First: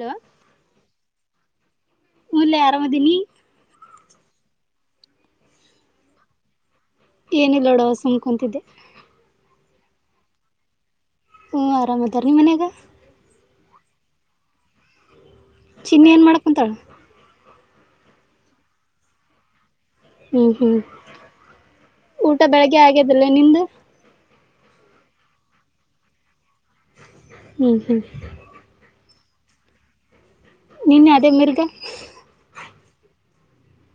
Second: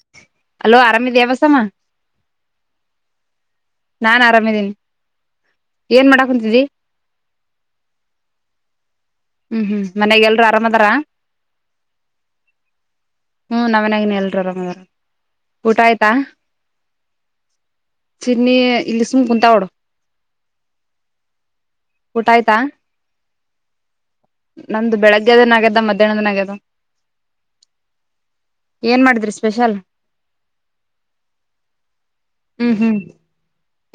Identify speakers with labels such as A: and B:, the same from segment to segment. A: Hello
B: hello ಆರಾಮಿದಿಯಾ ಬಸಮ್ಮ.
A: ಹುಂನ್ಲೆ ಅರಾಮದಿನಿ.
B: ನಾನು ಆರಾಮಿದಿನಿ ಏನ್ ಮಾಡಕುಂತಿದಿ.
A: ಏನಿಲ್ಲ ಬಿಡವ ಸುಮ್ ಕುಂತಿದ್ದೆ.
B: ಹ್ಮ್ ಹ್ಮ್ ಮನೆಗ್ ಎಲ್ರು ಆರಾಮದರ.
A: ಹ್ಮ್ಮ್ ಆರಾಮದಾರ್ ನಿಮ್ಮ ಮನ್ಯಾಗ.
B: ಹ್ಮ್ ನಮ್ ಮನೆಗೂನೂ ಎಲ್ರು ಆರಾಮದರ ಊಟ ಆಯ್ತ.
A: ಚಿನ್ನಿ ಏನ್ ಮಾಡಕುಂತಾಳ
B: ಇಲ್ಲೀ ಇಲ್ ಸುಮ್ ಕುಂತಾಳ್ ನೊಡು.
A: ಹ್ಮ್ ಹ್ಮ್ ಊಟ ಬೆಳಗ್ಗೆ ಆಗೆದ್ರಿಲ್ಲ ನಿಂದು.
B: ನಮ್ದು ಬೆಳಗ್ಗೆದನ ಆಗ್ಯದ ಮಧ್ಯಾಹ್ನದನ ಆಗ್ಯದ.
A: ಹ್ಮ್ ಹ್ಮ್.
B: ಏನ್ ಮಾಡಿದ್ರಿ ಸ್ಪೆಷಲ್.
A: ನಿನ್ನೆ ಅದೆ ಮಿರ್ಗ.
B: ಹ್ಮ್ ಹ್ಮ್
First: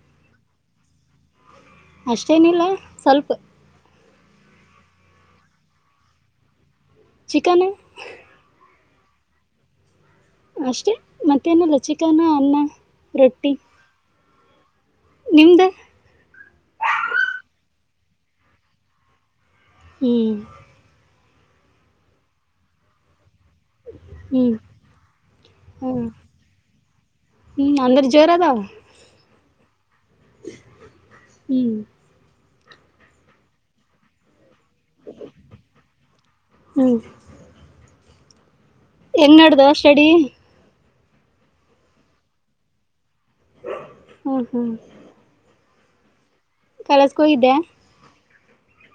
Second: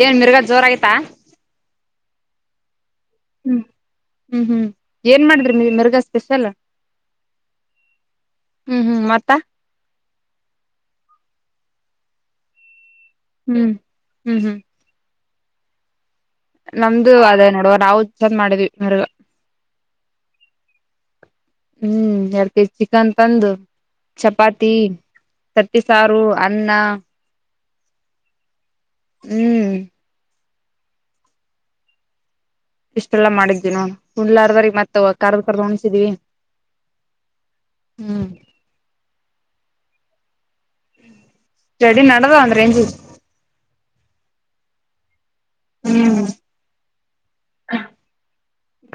B: ಏನ್ ಮಿರ್ಗಾ ಜೋರ್ ಅಗೆತ.
A: ಅಷ್ಟೇನಿಲ್ಲ ಸ್ವಲ್ಪ.
B: ಹ್ಮ್ ಹ್ಮ್ ಹ್ಮ್ ಏನ್ ಮಾಡಿದ್ರಿ ಮ್ ಮಿರ್ಗಾ ಸ್ಪೆಷಲ್.
A: ಚಿಕನು.
B: ಹ್ಮ್ ಹ್ಮ್ ಮತ್ತ.
A: ಅಷ್ಟೇ ಮತ್ತೇನುಲ್ಲ ಚಿಕನ್ನು ಅನ್ನ. ರೊಟ್ಟಿ
B: ಹ್ಮ್ ಹ್ಮ್ ಹ್ಮ್.
A: ನಿಮ್ದ.
B: ನಮ್ದು ಅದೇ ನೋಡುವ ನಾವು ಚಂಕನ್ ಮಾಡಿದ್ವಿ ಮಿರ್ಗ.
A: ಹ್ಮ್.
B: ಹ್ಮ್ ಎರ್ಡ್ ಪೀಸ್ ಚಿಕನ್ ತಂದು.
A: ಹ್ಮ್
B: ಚಪಾತಿ ತಟಿ
A: ಹ್ಮ್
B: ಸಾರು ಅನ್ನ.
A: ಹ್ಮ್ ಅಂದ್ರೆ ಜೋರದ.
B: ಹ್ಮ್.
A: ಹ್ಮ್.
B: ಇಷ್ಟೆಲ್ಲಾ ಮಾಡಿದ್ವಿ ನೊಡು ಉಂಡ್ಲಾರ್ದರಿಗ್ ಮತ್ತ ಕರ್ದ ಕರ್ದ ಉಣ್ಸಿದ್ವಿ.
A: ಹ್ಮ್
B: ಹ್ಮ್ಮ್.
A: ಎನ್ಡ್ದ ಸ್ಟಡಿ
B: ಸ್ಟಡಿ ನಡದ ಒಂದ್ರ ರೇಂಜ್
A: ಹ್ಮ್ ಹ್ಮ್
B: ಹ್ಮ್
A: ಕಲಸಕೋ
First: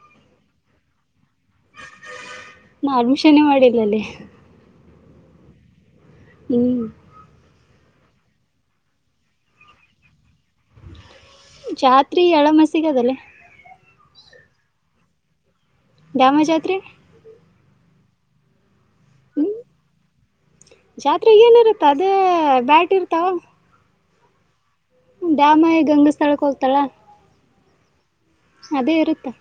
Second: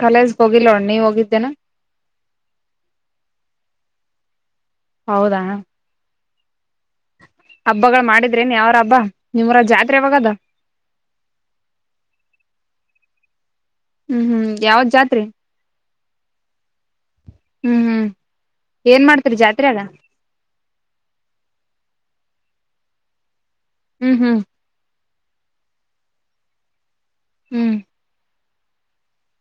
B: ಕಲೇಜ್ಗೆ ಹೋಗಿಲ್ಲೋಣ್ಣ ನೀವ ಹೋಗಿದ್ದೇನಾ
A: ನಾ ಅಡ್ಮಿಷನ್ ಮಾಡಿಲ್ಲಲ್ಲಿ
B: ಹೌದಾ
A: ಹ್ಮ್
B: ಹಬ್ಬಗಳು ಮಾಡಿದ್ರೇನ್ ಯಾವ್ರ ಹಬ್ಬ ನಿಮ್ಮರ ಜಾತ್ರೆ ಯಾವಾಗದ
A: ಜಾತ್ರೆ ಎಳ ಮಸಿಗ ಅದಲ್ಲ
B: ಹ್ಮ್ ಹ್ಮ್ ಯಾವತ್ ಜಾತ್ರಿ
A: ದ್ಯಾಮ ಜಾತ್ರೆ
B: ಹ್ಮ್ ಹ್ಮ್ ಏನ್ ಮಾಡ್ತರಿ ಜಾತ್ರೆ ಅಲ್ಲ
A: ಜಾತ್ರೆ ಏನಿರುತ್ತ ಅದೇ ಬ್ಯಾಟ್ ಇರ್ತಾವ
B: ಹ್ಮ್ ಹ್ಮ್
A: ಡಾಮ ಗಂಗಾಸ್ಥಳಕ್ಕೆ ಹೋಗ್ತಾರಾ
B: ಹ್ಮ್
A: ಅದೇ ಇರುತ್ತೆ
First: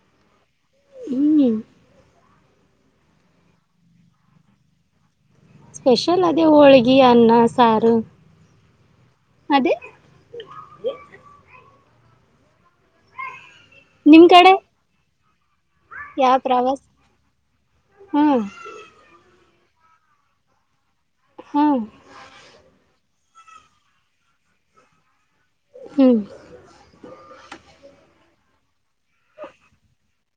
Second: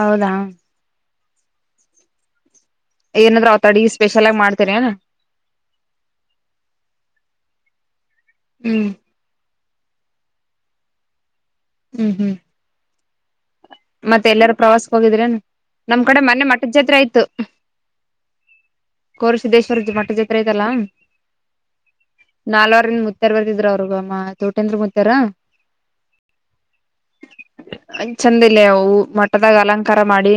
B: ಹೌದಾ
A: ಇ
B: ಏನಾದ್ ಅವ ತಡಿಗೆ ಸ್ಪೆಷಲ್ ಆಗ ಮಾಡ್ತೀರಿಏ
A: ಸ್ಪೆಷಲ್ ಅದೇ ಹೋಳ್ಗಿ ಅನ್ನ ಸಾರು
B: ಹ್ಮ್
A: ಅದ
B: ಹ್ಮ್ ಹ್ಮ್
A: ನಿಮ್
B: ಮತ್ತೆ
A: ಕಡೆ
B: ಎಲ್ಲರೂ ಪ್ರವಾಸಕ್ ಹೋಗಿದ್ರ ನಮ್ ಕಡೆ
A: ಯಾವ
B: ಮೊನೆೆ ಮಟ್ಟದ
A: ಪ್ರವಾಸ
B: ಜಾತ್ರೆ ಆಯ್ತು
A: ಹ್ಮ್
B: ಕೋರ್ ಸಿದ್ದೇಶ್ವರ ಜ ಮಟ್ಟದ ಜತ್ರ ಐತಲ್ಲಾ
A: ಹ್ಮ್
B: ನಾಲ್ವರ್ನ್ ಮುತ್ತಾರ್ ಬರ್ತಿದ್ರ ಅವ್ರಗಮ್ಮ ತೋಟ ಅಂದ್ರ ಮುತ್ತಾರ
A: ಹ್ಮ್
B: ಚಂದ ಇಲ್ಲ ಅವು ಮಠದಾಗ ಅಲಂಕಾರ ಮಾಡಿ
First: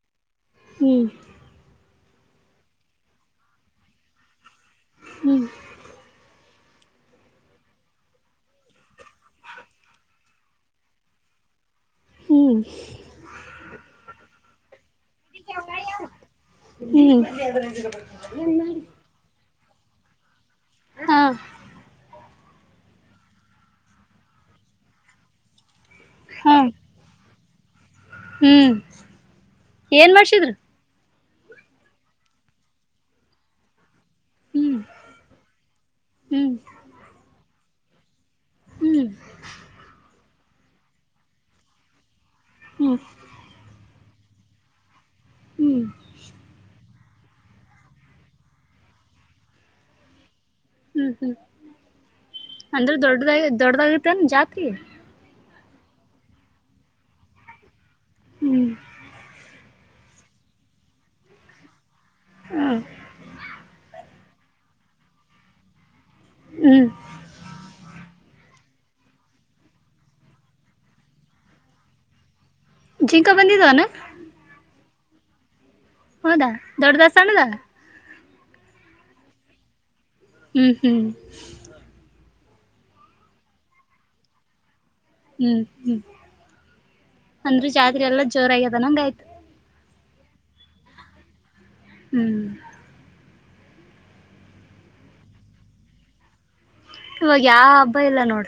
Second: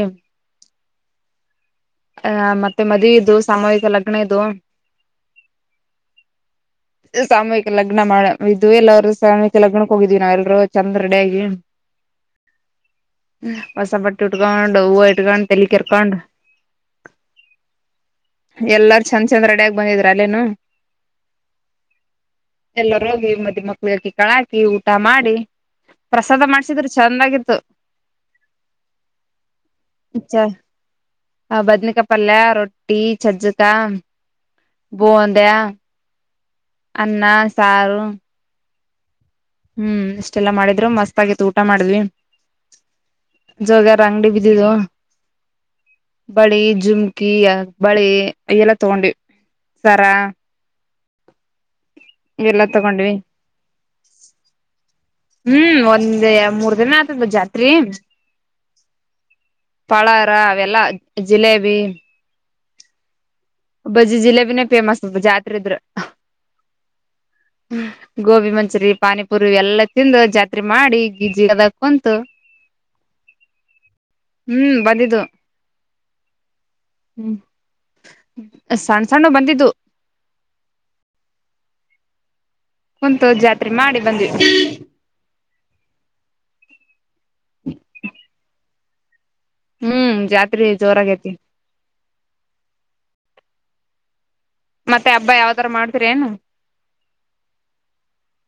A: ಹ್ಮ್
B: ಅ ಮತ್ತೆ ಮದಿವಿ ಇದು ಸಾಮೂಹಿಕ ಲಗ್ನ ಇದು
A: ಹ್ಮ್
B: [inaudible] ಸಾಮೂಹಿಕ ಲಗ್ನ ಮಾಡ ಇದು ಎಲ್ಲರ ಸಾಮೂಹಿಕ ಲಗ್ನಕ್ಕ ಹೋಗಿದೀವಿ ನಾವೆಲ್ರರು ಚಂದ ರೆಡಿ ಆಗಿ
A: ಹ್ಮ್
B: ಹೊಸ ಬಟ್ಟಿ ಉಟ್ಕೊಂಡ ಹೂವ ಇಟ್ ಕೊಂಡಲ್ಲಿ ತಲಿ ಕೆರ್ಕೊಂಡ್
A: ಹ್ಮ್ ಹ್ಮ್
B: ಎಲ್ಲ ಚಂದ ಚಂದ ರೆಡ್ಡ್ಯಾಗಿ ಬಂದಿದ್ರ ಅಲ್ಲಿನು
A: ಹಾ
B: ಎಲ್ಲರ ಹೋಗಿ ಮದ ಮಕ್ಳ ಅಕ್ಕಿ ಕಾಳ ಹಾಕಿ ಊಟ ಮಾಡಿ ಪ್ರಸಾದ
A: ಹಾ
B: ಮಾಡ್ಸಿದ್ರು ಚೆಂದಾಗಿತ್ತು
A: ಹ್ಮ್ ಏನ್
B: ಅಚ್ಚಾ
A: ಮಾಡ್ಸಿದ್ರು
B: [unintelligible] ಆ ಬದನಿಕಾಯಿ ಪಲ್ಯ ರೊಟ್ಟಿ ಚಜ್ಜಕಾ
A: ಹ್ಮ್
B: ಬೂಂಧ್ಯ.
A: ಹ್ಮ್
B: ಅನ್ನ ಸಾರು.
A: ಹ್ಮ್
B: ಹ್ಮ್ ಇಷ್ಟೆಲ್ಲಾ ಮಾಡಿದ್ರು ಮಸ್ತ್ ಆಗಿತ್ತು ಊಟ ಮಾಡಿದ್ವಿ.
A: ಹ್ಮ್
B: ಜೋಗ್ಯಾರ್ ಅಂಗ್ಡಿಗೆ ಬಿದ್ದಿದ್ದೋ.
A: ಹ್ಮ್
B: ಬಳಿ ಜುಮ್ಕಿ ಬಳಿ ಎಲ್ಲ ತಗೊಂಡ್ವಿ ಸರಾ.
A: ಹ್ಮ್ ಹ್ಮ್
B: ಎಲ್ಲ
A: ಅಂದ್ರೆ
B: ತಗೊಂಡ್ವಿ
A: ದೊಡ್ಡದಾಗಿ ದೊಡ್ಡದಾಗತ್ತನ್ ಜಾತ್ರಿ.
B: ಹ್ಮ್ ಒಂದ್ ಎ ಮೂರ್ ದಿನ ಆತದ್ ಜಾತ್ರಿ.
A: ಹ್ಮ್
B: ಪಳಾರ ಅವೆಲ್ಲ ಜಿಲೇಬಿ.
A: ಹ್ಮ್
B: ಬಜ್ಜಿ ಜಿಲೇಬಿನೇ ಫೇಮಸ್ ಜಾತ್ರೆ ಇದ್ರೆ
A: ಹ್ಮ್
B: ಗೋಬಿ ಮ ಚೂರಿ ಪಾನಿಪುರಿ ಎಲ್ಲಾ ತಿಂದು ಜಾತ್ರೆ ಮಾಡಿ ಗಿಜ್ಜಿ ಅದ ಕುಂತು.
A: ಜಿಂಕಾ ಬಂದಿದಾನ.
B: ಹ್ಮ್ ಬಂದಿದ್ದು.
A: ಹೌದಾ ದೊಡ್ಡದಾ
B: ಹ್ಮ್
A: ಸಣ್ಣದಾ?
B: ಸಣ್ಣ ಸಣ್ಣವ್ ಬಂದಿದ್ವು.
A: ಹ್ಮ್ ಹ್ಮ್
B: ಕುಂತು ಜಾತ್ರೆ ಮಾಡಿ ಬಂದ್ವಿ.
A: ಹ್ಮ್ ಹ್ಮ್ ಅಂದ್ರೆ ಜಾತ್ರೆ ಎಲ್ಲ ಜೋರ ಆಗ್ಯದನಂಗ ಆಯ್ತು.
B: ಹ್ಮ್ ಜಾತ್ರೆ ಜೋರಾಗೈತಿ.
A: ಹ್ಮ್
B: ಮತ್ತೆ ಹಬ್ಬ ಯಾವದರ ಮಾಡ್ತಿರೇನು?
A: ಇವಾಗ ಯಾವ ಹಬ್ಬ ಇಲ್ಲ ನೋಡ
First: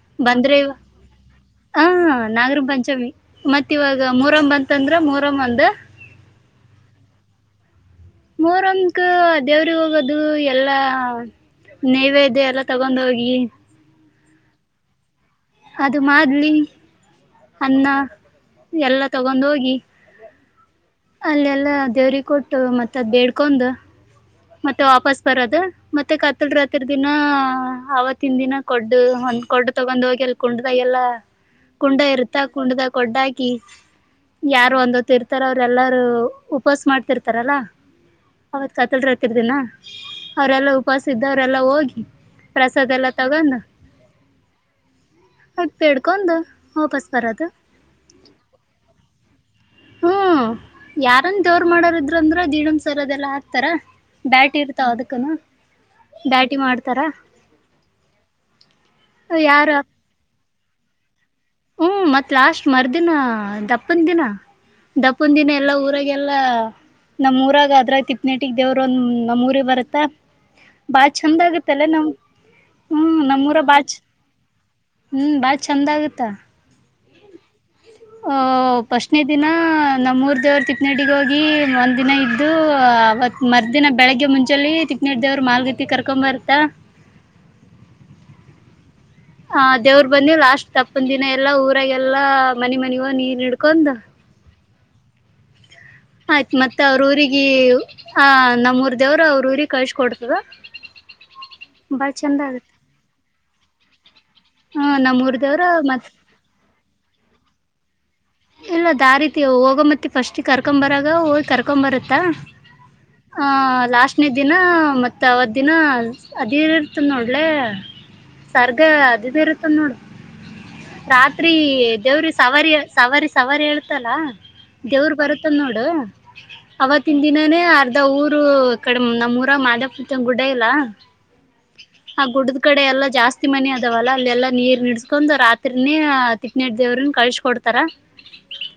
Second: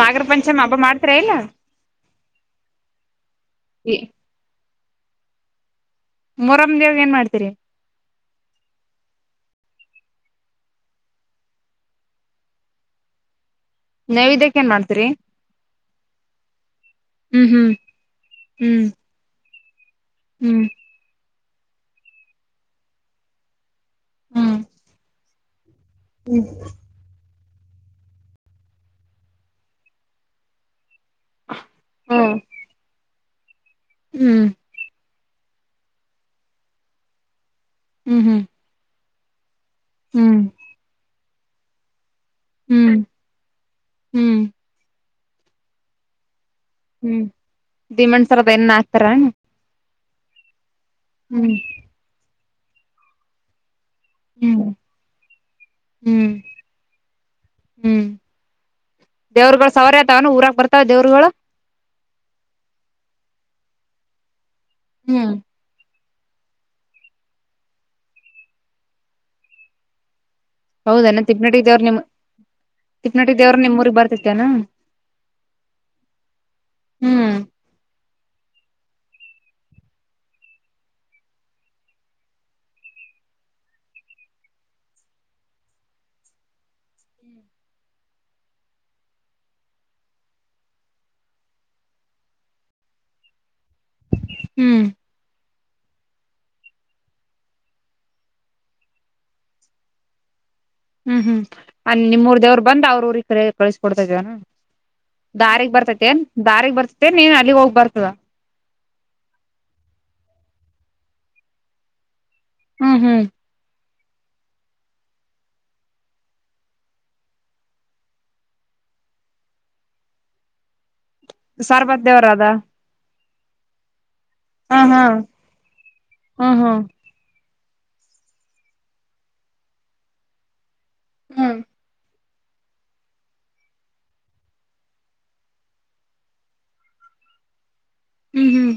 B: ನಾಗರ
A: ಬಂದ್ರೆ
B: ಪಂಚಮಿ
A: ಇವ
B: ಹಬ್ಬ ಮಾಡ್ತೀರಾ ಇಲ್ಲ
A: ಹ ನಾಗರ ಪಂಚಮಿ ಮತ್ ಇವಾಗ ಮೊಹರಂ ಬಂತಂದ್ರ ಮೊರಮ್ ಒಂದು
B: ಮೊರಮ್ ದೇವ್ರ್ಗ್ ಏನ್ ಮಾಡ್ತೀರಿ?
A: ಮೊರಂಗೆ ದೇವ್ರ್ಗು ಹೋಗೋದು ಎಲ್ಲಾ ನೖವೇದ್ಯ ಎಲ್ಲ ತಗೊಂಡ್ ಹೋಗಿ
B: ನೈವೇದ್ಯಕ್ ಏನ್ ಮಾಡ್ತೀರಿ?
A: ಅದು ಮಾಡ್ಲಿ
B: ಹ್ಮ್
A: ಅನ್ನ
B: ಹ್ಮ್
A: ಎಲ್ಲ ತಗೊಂಡೋಗಿ.
B: ಹ್ಮ್
A: ಅಲ್ಲೆಲ್ಲ ದೇವ್ರಿಗ್ ಕೊಟ್ಟು ಮತ್ತ ಅದ ಬೇಡ್ಕೊಂಡು.
B: ಹ್ಮ್
A: ಮತ್ತೆ ವಾಪಸ್ ಬರೋದು ಮತ್ತೆ
B: ಹ್ಮ್
A: ಕಾತಲ್ ರಾತ್ರಿ ದಿನಾ ಆವತ್ತಿನ ದಿನ ಗೊಡ್ ಒಂದ್ ಗೊಡ್ ತಗೊಂಡ ಹೋಗಿ ಎಲ್ಲಿ ಗೊಡ್ದಾಗೆಲ್ಲ ಕುಂಡ ಇರುತ್ತಾ ಕುಂಡ್ದಾಗ್ ಗೊಡ್ಡಾಕಿ
B: ಹ್ಮ್
A: ಯಾರು ಒಂದ್ ಹೊತ್ತು ಇರ್ತಾರ ಅವ್ರ ಎಲ್ಲಾರೂ ಉಪಾಸ್ ಮಾಡ್ತಿರ್ತಾರಲ್ಲಾ.
B: ಹ್ಮ್ ಹ್ಮ್
A: ಅವತ್ ಸತ್ತಳರ ಹತ್ತರ್ದಿನ
B: ಹ್ಮ್
A: ಅವರೆೆಲ್ಲಾ ಉಪವಾಸ ಇದ್ದೋರೆಲ್ಲಾ ಹೋಗಿ
B: ಹ್ಮ್
A: ಪ್ರಸಾದೆಲ್ಲ ತಗಂಡ್
B: ಹ್ಮ್
A: [unintelligible] ವಾಪಸ್ ಬರದು.
B: [unintelligible] ಎನ್ ಹಾಕ್ತಾರಾನು?
A: ಹ್ಮ್ ಯಾರನ್ ದೇವ್ರ ಮಾಡಾರಿದ್ರ ಅಂದ್ರ ದಿಡಂ ಸರದೆಲ್ಲಾ ಹಾಕ್ತಾರ ಬ್ಯಾಟಿ
B: ಹ್ಮ್
A: ಇರ್ತಾವ ಅದಕ್ಕನು
B: ಹ್ಮ್
A: ಬ್ಯಾಟಿ ಮಾಡ್ತಾರ
B: ಹ್ಮ್
A: ಯಾರ
B: ದೇವ್ರಗಳು ಸವಾರ ಆತಾವನು ಊರಕ್ ಬರ್ತಾವ ದೇವ್ರುಗಳು
A: ಹ್ಮ್ ಮತ್ ಲಾಸ್ಟ್ ಮರ್ದಿನ ದಪ್ಪಂದ ದಿನ
B: ಹ್ಮ್
A: ದಪ್ಪನ್ ದಿನೇ ಎಲ್ಲ ಊರಾಗಲ್ಲಾ ನಮ್ಮ್ ಊರಾಗ ಅದ್ರಾಗ ತಿಪ್ಪನೆಟಿಗೆ ದೇವ್ರ ಒಂದ ನಮ್ಮ್ ಊರಿಗೆ ಬರತ್ತಾ ಬಾಳ
B: ಹೌದೇನ
A: ಚಂದ
B: ತಿಪ್ನಟಿ ದೇವ್ರ
A: ಆಗತ್ತಲ್ಲ
B: ನಿಮ್
A: ನಮ್ ಹ್ಮ್
B: ತಿಪ್ನಟಿ ದೇವ್ರ
A: ನಮೂರ ಬಾಳ
B: ನಿಮ್ಮೂರಿಗ್
A: ಚ
B: ಬರ್ತೇತೇನ
A: ಹ್ಮ್ ಬಾಳ ಚಂದ ಆಗತ್ತ
B: ಹ್ಮ್
A: ಅ ಫಸ್ಟ್ನೇ ದಿನ ನಮ್ಮೂಊರ್ ದೇವರು ತಿಕ್ಕನಡಿಗೆ ಹೋಗಿ ಒಂದ ದಿನ ಇದ್ದು ಅವತ್ ಮರ್ನ ಬೆಳಗ್ಗೆ ಮುಂಚೆ ತಿಕ್ನಡ ದೇವ್ರು ಮಾಲ್ಗತ್ತಿ ಕರ್ಕೊ ಬರ್ತಾ ಹ ದೇವ್ರ ಬಂದಿ ಲಾಸ್ಟ್ ತಪ್ಪನ್ ದಿನ ಎಲ್ಲಾ ಊರಾಗಲ್ಲಾ ಮನ ಮನಗ ನೀರ್ ಹಡ್ಕೊಂಡ್
B: ಹ್ಮ್
A: ಆಯ್ತ್ ಮತ್ತೆ ಅವ್ರ ಊರಿಗೆ ಆ ನಮ್ಮೂರ್ ದೇವರು ಅವ್ರ ಊರಿಗೆ ಕಳ್ಸಕ ಕೊಡ್ತದ
B: ಹ್ಮ್ ಹ್ಮ್ ಅ
A: ಬಾಳ ಚಂದ
B: ನಿಮ್ಮೂರ್ ದೇವ್ರು
A: ಆಗತ್ತ
B: ಬಂದ್ ಅವ್ರ ಊರಿಗೆ ಕಳಿಸ ಕೊಡ್ತ ಇದವನ
A: ಹ ನಮ್ಮ ಊರ್ದವ್ರ
B: ಬರ್ತೇನ್ ದಾರಿಗ್ ಬರ್ತೇ ನೀನ್ ಅಲ್ಲಿಗ್ ಹೋಗ್ ಬರ್ತದ
A: ಇಲ್ಲ ದಾರಿತಿ ಹೋಗೋ ಮತ್ತೆ ಫಸ್ಟಿಗೆ ಕರ್ಕೊಂಬರಾಗ ಹೋಗಿ ಕರ್ಕೊ್ ಬರತ್ತಾ
B: ಹ್ಮ್ ಹ್ಮ್
A: ಲಾಸ್ಟ್ನೇ ದಿನ ಮತ್ತು ಅವತ್ತು ದಿನ ಅದೇನ ಇರ್ತದೆ ನೋಡಲೇ ಸರ್ಗ ಅದದ ಇರುತ್ತನ್ ನೋಡ ರಾತ್ರಿ
B: ಸಾರ್ಬತ್ ದೇವ್ರ
A: ದೇವ್ರಿ
B: ಅದ
A: ಸವಾರಿ ಸವಾರಿ ಸವಾರಿ ಹೇಳ್ತಲ್ಲಾ
B: ಹ ಹಾ
A: ದೇವರು ಬರುತ್ತದ ನೋಡು
B: ಹ್ಮ್ ಹ್ಮ್
A: ಅವತ್ತು ತ್ತನ್ ದಿನಾನೇ ಅರ್ಧ ಊರು ಕಡೆ ನಮ್ಮಊರ ಮಾಧವಪುರ್ ಗುಡ ಇಲ್ಲ
B: ಹ್ಮ್
A: ಹ ಆ ಗುಡದ ಕಡೆ ಎಲ್ಲಾ ಜಾಸ್ತಿ ಮನಿ ಅದವಲ್ಲ ಅಲ್ಲೆಲ್ಲಾ ನೀರ್ ನಿಡ್ಸ್ಕೊಂಡ್ ರಾತ್ರಿನೇ ತಿಟ್ನ ದೇವ್ರನ್ ಕಳ್ಸ ಕೊಡ್ತ ತರ
B: ಹ್ಮ್ ಹ್ಮ್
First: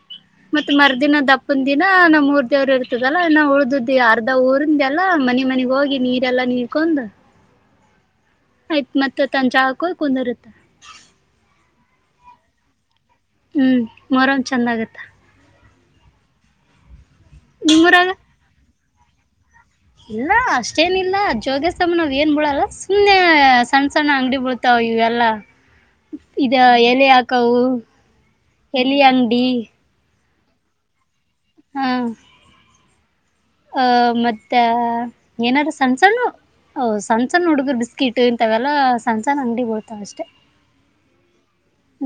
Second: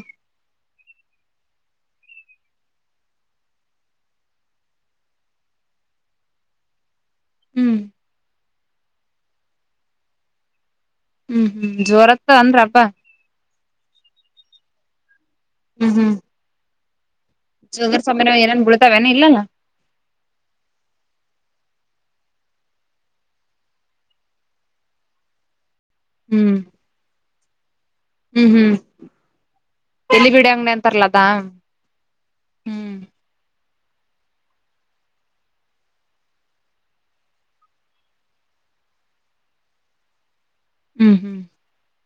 A: ಮತ್ತತ್ ಮರ್ದಿನ ದಪ್ಪನ ದಿನಾ ನಮ್ಮ್ ಮೂರ್ ದೇವ್ರು ಇರ್ತದಲ್ಲಾ ನಾವು ಉಳ್ದ್ದ ಆರ್ ಊರಿಂದೆಲ್ಲಾ ಮನೆ ಮನೆಗ್ ಹೋಗಿ ನೀರೆಲ್ಲಾ ನೀರ್ಕೊಂಡ
B: ಹ್ಮ್
A: ಆಯ್ತ್ ಮತ್ತತ್ ತನ್ ಚಾಕ ಕುಂದರುತ್ತ
B: ಹ್ಮ್ ಹ್ಮ್ ಜೋರತ್ತ ಅಂದ್ರಬ್
A: ಹ್ಮ್ ಮರಂ ಚಂದ ಆಗತ್ತ
B: ಹ್ಮ್ ಹ್ಮ್ ಜೋದ್ರ
A: ನಿಮ್ಮೂರಾಗ
B: ಸಮಯ ನಾವ ಏನೇ ಬಳ್ತಾವೇನ ಇಲ್ಲಾ
A: ಇಲ್ಲ ಅಷ್ಟೇನಿಲ್ಲ ಜೋಗ್ಯಸ್ತಮ ನಾವ್ ಏನ್ ಬಿಡಲ್ಲ ಸುಮ್ಮನೆ ಸಣ್ಣ ಸಣ್ಣ ಅಂಗಡಿ ಬೀಳ್ತಾವ ಇವೆಲ್ಲ
B: [inaudible]
A: ಇದ ಎಲೆ ಹಾಕವು
B: ಹ್ಮ್ ಹ್ಮ್
A: ಎಲೆ ಅಂಡಿ
B: ಎಲ್ಲಿ ಬಿಡಂಗನೆ ಅಂತರಲದಾ
A: ಅಹ ಮತ್ತ ಏನಾದ್ರು ಸಣ್ಣ್ ಸ್ಣ ಓಹ ಸಣ್ಣಣ್ಣ ಹುಡುಗರು ಬಿಸ್ಕಿಟ್ ಇಂತವೆಲ್ಲ ಸಣ್ಣಸಣ್ಣ ಅಂಗಡಿ ಬರ್ತಾವ ಅಷ್ಟೇ
B: ಹ್ಮ್ ಹ್ಮ್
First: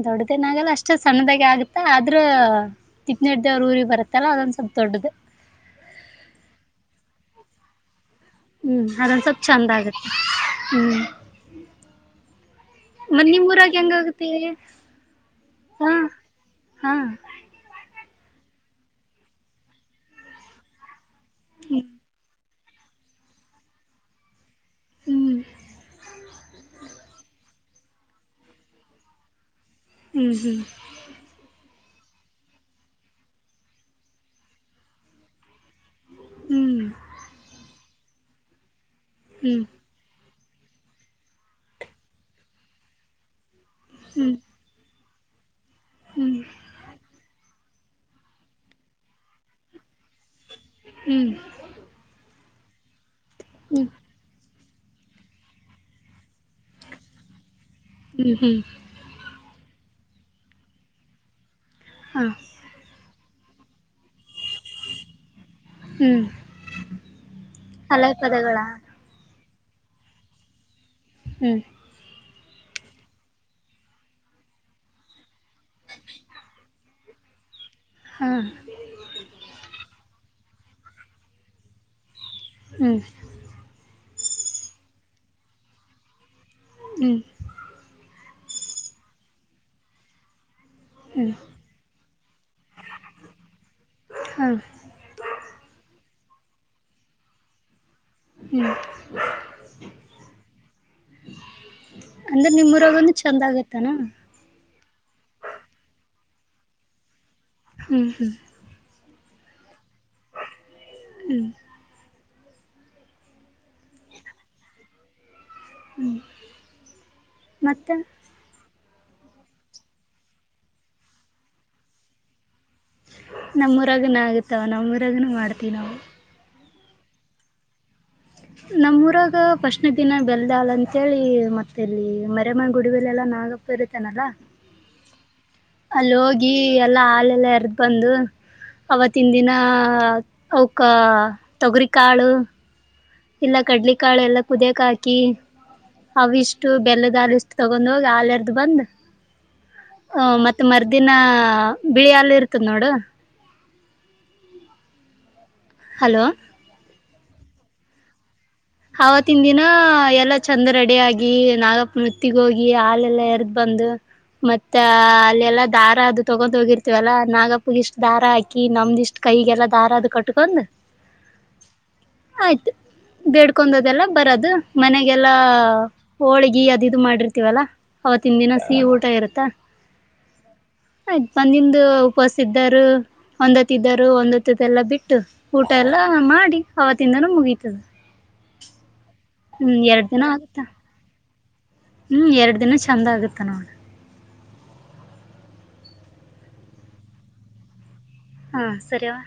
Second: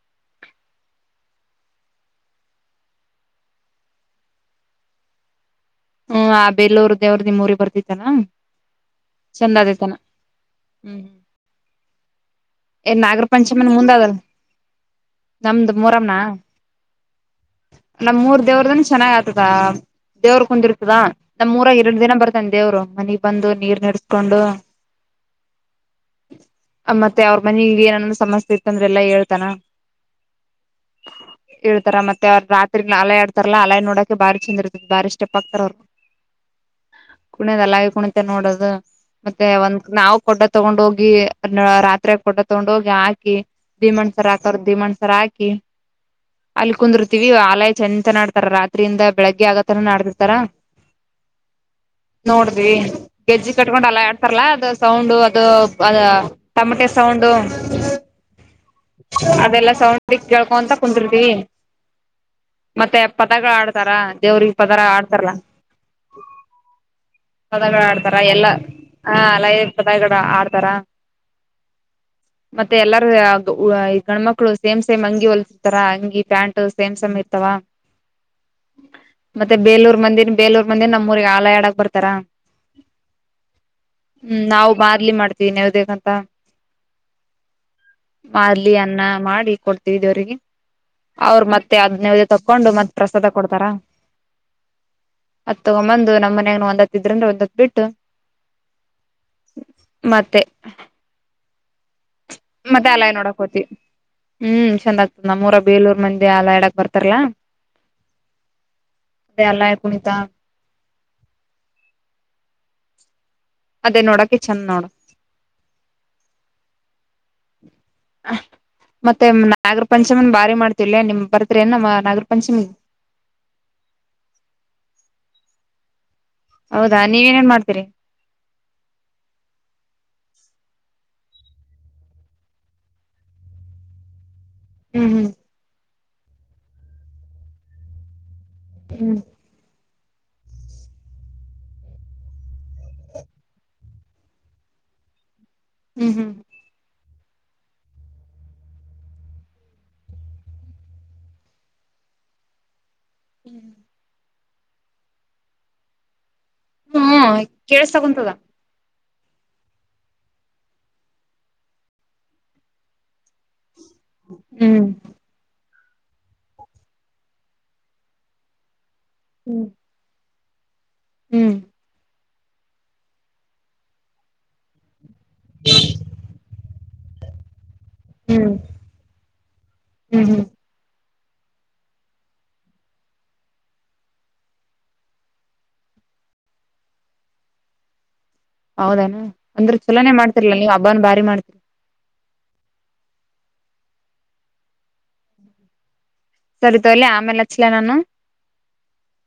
A: ದೊಡ್ಡದನಾಗಲ್ಲ ಅಷ್ಟು ಸಣ್ಣದಾಗೆ ಆಗುತ್ತ ಆದ್ರ ತಿಕ್ನಿಡ್ದೇವ್ರ ಊರಿ ಬತ್ತಲ್ಲ ಅದೊಂದ ಸ್ಲ್ ದೊಡ್ಡದು
B: ಹ್ಮ್ ಆ ಬೆೇಲ್ಲೂರ್ ದೇವ್ರ ನಿಮ್ಮ ಊರಿ ಬರ್ತಿತಾನ
A: ಹ್ಮ್ ಅದಂದ ಸ್ವಲ್ ಚಂದ ಆಗತ್ತೆ ಹ್ಮ್
B: ಏ ನಾಗರ
A: ಮತ್ ನಿಮ್
B: ಪಂಚಮನ್
A: ಊರಾಗ ಹೆಂಗ
B: ಮುಂದಾದಲ್
A: ಆಗತ್ತೆ
B: ನಮ್ದ
A: ಹಾ
B: ಮೂರಮನ
A: ಹಾ
B: ನಮ್ಮ ಊರ ದೇವ್ರದನ್ ಚೆನ್ನಾಗಾ ಆಗ್ತತದ ಅಳ ದೇವ್ರ ಕುಂದಿರ್ತದ ನಮ್ಮ ಊರಾಗ ಎರಡು ದಿನ ಬರ್ತ [inaudible] ನಂದೇವ್ರು ಮನಿಗ್ ಬಂದು ನೀರ್ ನೆಡೆಸ್ಕೊಂಡು. [inaudible]
A: ಹ್ಮ್
B: ಮತ್ತೆ ಅವರ ಮನೀದ ಏನಾರ ಸಮಸ್ಯೆ ಇತ್ತ ಅಂದ್ರೆ ಎಲ್ಲಾ ಹೇಳ್ತಾನ. [inaudible]
A: ಹೂ ಹೂ [inaudible]
B: [inaudible] ಏಳತ್ತಾರ ಮತ್ತೆ ಅವರ ರಾತ್ರಿ ನಾಲಯ ಆಡ್ತಾರಲ್ಲ ಅಲಯ ನೋಡಕ ಬಾರಿ ಚಂದ ಇರ್ತತಿ ಬಾರಿ ಸ್ಟೆಪ್ ಆಗ್ತಾರ ಅವರ
A: ಹ್ಮ್
B: [inaudible] ಕುಣಿಯವಲ್ಲಾ ಈಗ ಕುಣಿತೆ ನೋಡ ಇದ ಮತ್ತೆ
A: ಹ್ಮ್ ಹ್ಮ್
B: ಒಂದ ನಾವು ಕೊಡ [inaudible] ತಗೊಂಡ ಹೋಗಿ ನಾ ರಾತ್ರಿ ಕೊಟ್ಟ ತಗೊಂಡ ಹೋಗಿ ಹಾಕಿ ಭೀಮಣ್ಣ
A: ಹ್ಮ್ ಹ್ಮ್
B: ಕರಾದ [inaudible] ದಿಮಣ್ಸರ ಹಾಕಿ ಅಲ್ಲಿ ಕುಂದರ್ತೀವಿ ಆಲಯ [inaudible] ಚ ಚನಾ ಆಡ್ತಾರ ರಾತ್ರಿಯಿಂದ ಬೆಳಿಗ್ಗೆ ಆಗತನ ಆಡ್ತಿತಿರತ್ತಾರ.
A: ಹ್ಮ್
B: [inaudible] ನೋಡ್ರಿ ಗೆಜ್ಜಿ ಕಟ್ಕೊಂಡ್
A: ಹ್ಮ್
B: ಅಲ್ಲ [inaudible] ತರಲ್ಲ ಅದು ಸೌಂಡು ಅದು ಅದ ಟಮಟೆ ಸೌಂಡು. [inaudible]
A: ಹೂ ಹೂ [inaudible]
B: ಅದೆಲ್ಲ ಸೌಂಡಕ್ ಕೇಳ್ಕೊಂತ ಕುಂತರ್ತಿ. [inaudible]
A: ಹಾ [inaudible]
B: ಮತ್ತೆ ಪದಗಳು ಹಾಡ್ತಾರ ದೇವ್ರಿಗೆ ಪದರ ಹಾಡ್ತಾರಾ ಅಲ್ಲಾ? [inaudible]
A: ಹೂ [inaudible] [unintelligible]
B: ಪದಗಳ ಹಾಡ್ತಾರ ಎಲ್ಲಾ ಆಲಯ ಪದಗಡ ಹಾಡ್ತಾರ. [inaudible]
A: ಹ [inaudible]
B: ಮತ್ತೆ ಎಲ್ಲಾರ ಆ ವ ಗಂಡಮಕ್ಳು ಸೇಮ್ ಸೇಮ್ ಅಂಗಿ ಹೊಲ್ಸ [inaudible] ತರ ಅಂಗಿ ಪ್ಯಾಂಟ್ ಸೇಮ್ ಸೇಮ್ ಇರ್ತವ [inaudible]
A: ಹಾ [inaudible]
B: ಮತ್ತೆ ಬೇಲೂರ್ ಮಂದಿನ ಬೇಲೂರ್ಮಂದಿ ನಮ್ಮೂಊರಿಗೆ ಹಾಡ ಹಾಡಕ್ ಬರ್ತಾರ. [inaudible]
A: ಹೂ [inaudible]
B: ಹೂ ನಾವು ಬಾರ್ಲಿ ಮಾಡ್ತೀವಿ ನ್ಯಾವ್ದೇಕಂತ. [inaudible]
A: ಹೂ [inaudible]
B: ಮಾದಾಲ್ಲಿ ಅನ್ನ ಮಾಡಿ ಕೊಡ್ತಿದಿವರಿಗೆ, [inaudible]
A: ಹ್ಮ್
B: ಅವ್ರ ಮತ್ತೆ ಅದನ್ನವ್ರು ತಕ್ಕೊಂಡು ಮತ್ತ ಪ್ರಸದಾ ಕೊಡ್ತಾರ.
A: ಹಾಂ
B: [inaudible] ಅತ್ ತಗೊಂಬಂದು ನಮ್ಮ ಮನ್ಯಾಗ ಮಾತಾಡ್ತಿದ್ರ ಅವರದ ಒಂದ್ ಬಿಟ್ಟ. [inaudible] ಮತ್ತೆ
A: [inaudible] ಅಂದ್ರೆ ನಿಮ್ಮ ಊರಗನೂ ಚಂದ ಆಗೊತ್ತ ಏನ್ [inaudible]
B: ಹೂ ಚಂದ ಆಗ್ತದ ನಮ್ಮೂರ ಬೇಲೂರ್ ಮಂದಿ ಆಲ ಇಡಾಕ್ ಬರ್ತಾರಲ್ಲಾ? [inaudible]
A: ಹೂ ಹೂ [inaudible]
B: ಏ ಅಲ್ಲಯ ಹಾಕಕೊಡ ಚಾ [inaudible]
A: [inaudible]
B: ಅದೇ ನೋಡಕ ಚಂದ್ [inaudible]
A: ಮತ್ತ [inaudible]
B: ಮತ್ತೆ ನಾಗರ ಪಂಚಮನ್ ಭಾರಿ ಮಾಡ್ತಿ ಲೇ ನಿಮ್ಮ ಬರ್ತರಿ ಏನ್ ನಮ್ಮ ನಾಗರ ಪಂಚಮಿಗೆ? [inaudible]
A: ನಮ್ಮೂರಾಗನ ಆಗುತ್ತಾವ ನಮ್ಮೂರಾಗ ಮಾಡ್ತೀವಿ ನಾವು? [inaudible]
B: ಹೌದಾ ನೀವು ಏನ್ ಮಾಡ್ತೀರಿ. [inaudible]
A: ನಮ್ಮ ಊರಾಗ ಫಸ್ಟ್ನ ದಿನ ಬೆಲ್ದಾಳ ಅಂತೇಳಿ ಮತ್ತ ಇಲ್ಲಿ ಮರೆಅಮ್ಮ ಗುಡಿ ಬೆಲೆಲ್ಲ ನಾಗಪ್ಪ [inaudible] ಕರಿತೇನಲ್ಲಾ? [inaudible]
B: ಹೂ ಹೂ [inaudible]
A: ಅಲ್ಲಿ ಹೋಗಿ ಎಲ್ಲಾ ಹಾಲೆಲ್ಲ ಎರದ ಬಂದು
B: ಹ್ಮ್
A: ಅವತ್ತಿನ ದಿನಾ [inaudible] ಹಾ ತೊಗರಿಕಾಳು. ಇಲ್ಲ ಕಡ್ಲಿಕಾಳು ಎಲ್ಲಾ ಕುದಿಯಕ್ ಹಾಕಿ
B: ಹ್ಮ್ ಹ್ಮ್
A: ಅವಿಷ್ಟ್. ಇಷ್ಟು ಬೆಲ್ಲದಲು ಇಷ್ಟು ತಗೊಂಡ್ ಹೋಗಿ ಆಲೇರ್ದು ಬಂದ್. ಹ ಮತ್ತೆ ಮರ್ದಿನ ಬಿಳಿಹಾಲು ಇರ್ತದ ನೋಡು.
B: ಹ್ಮ್.
A: ಹಲೋ.
B: ಹ್ಮ ಹ ಕೇಳಸ ತಕಂತದ.
A: ಆವತ್ತಿನ ದಿನ ಎಲ್ಲಾ ಚಂದ ರಡಿ ಆಗಿ ನಾಗಪ್ಪನ ಉತ್ತಿಗೆ ಹೋಗಿ ಹಾಲೆಲ್ಲ ಎರ್ದ್. ಬಂದು ಮತ್ತ
B: ಹ್ಮ್
A: ಅಲ್ಲೆಲ್ಲಾ ದಾರ ಅದು ತಗೊಂದು ಹೋಗಿರ್ತ. ಇವೆಲ್ಲಾ ನಾಗಪ್ಪಗೆ ಇಷ್ಟ್. ದಾರ ಹಾಕಿ ನಮ್ದಿಷ್ಟ್
B: ಹ್ಮ್
A: ಕೈಗೆಲ್ಲಾ ದಾರ ಅದು ಕಟ್ಕೊಂಡ್
B: ಹ್ಮ್
A: ಆಯ್ತು ಬೇಡ್ಕೊಂಡದೆಲ್ಲ ಬರದು ಮನೆಗೆಲ್ಲಾ ಹೋಳಗಿ ಅದು ಇದು ಮಾಡಿರ್ತೀವಲ್ಲಾ
B: ಹ್ಮ್
A: ಅವತ್ತಿನ ದಿನ ಸಿಹಿ ಊಟ ಇರುತ್ತಾ
B: ಹ್ಮ್ ಹ್ಮ್
A: ಆಯ್ತತ್ ಬಂದ ನಿಮ್ದು ಉಪವಾಸ ಇದ್ದರು ಒಂದತ್ಿದ್ದರು ಒಂದತ್ತದೆಲ್ಲ ಬಿಟ್ಟು ಊಟ ಎಲ್ಲ ಮಾಡಿ ಅವತ್ತಿಂದನೂ ಮುಗೀತದ
B: ಹೌದನಾ
A: ಹ್ಮ್
B: ಅಂದ್ರ
A: ಎರಡ್
B: ಚಲಾನನೆ
A: ದಿನ
B: ಮಾಡ್ತಿರ್ಲಾ
A: ಆಗುತ್ತಾ.
B: ನೀವು ಹಬ್ಬಾನ್ ಭಾರಿ ಮಾಡ್ತಿರ
A: ಹ್ಮ್ ಎರಡು ದಿನ ಚಂದ ಆಗತ್ತ ನೋಡಿ
B: ಸರಿ ತೋಲಿ ಆಮೇಲೆ ಹಚ್ಲ ನಾನು
A: ಹಾ ಸರಿವಾ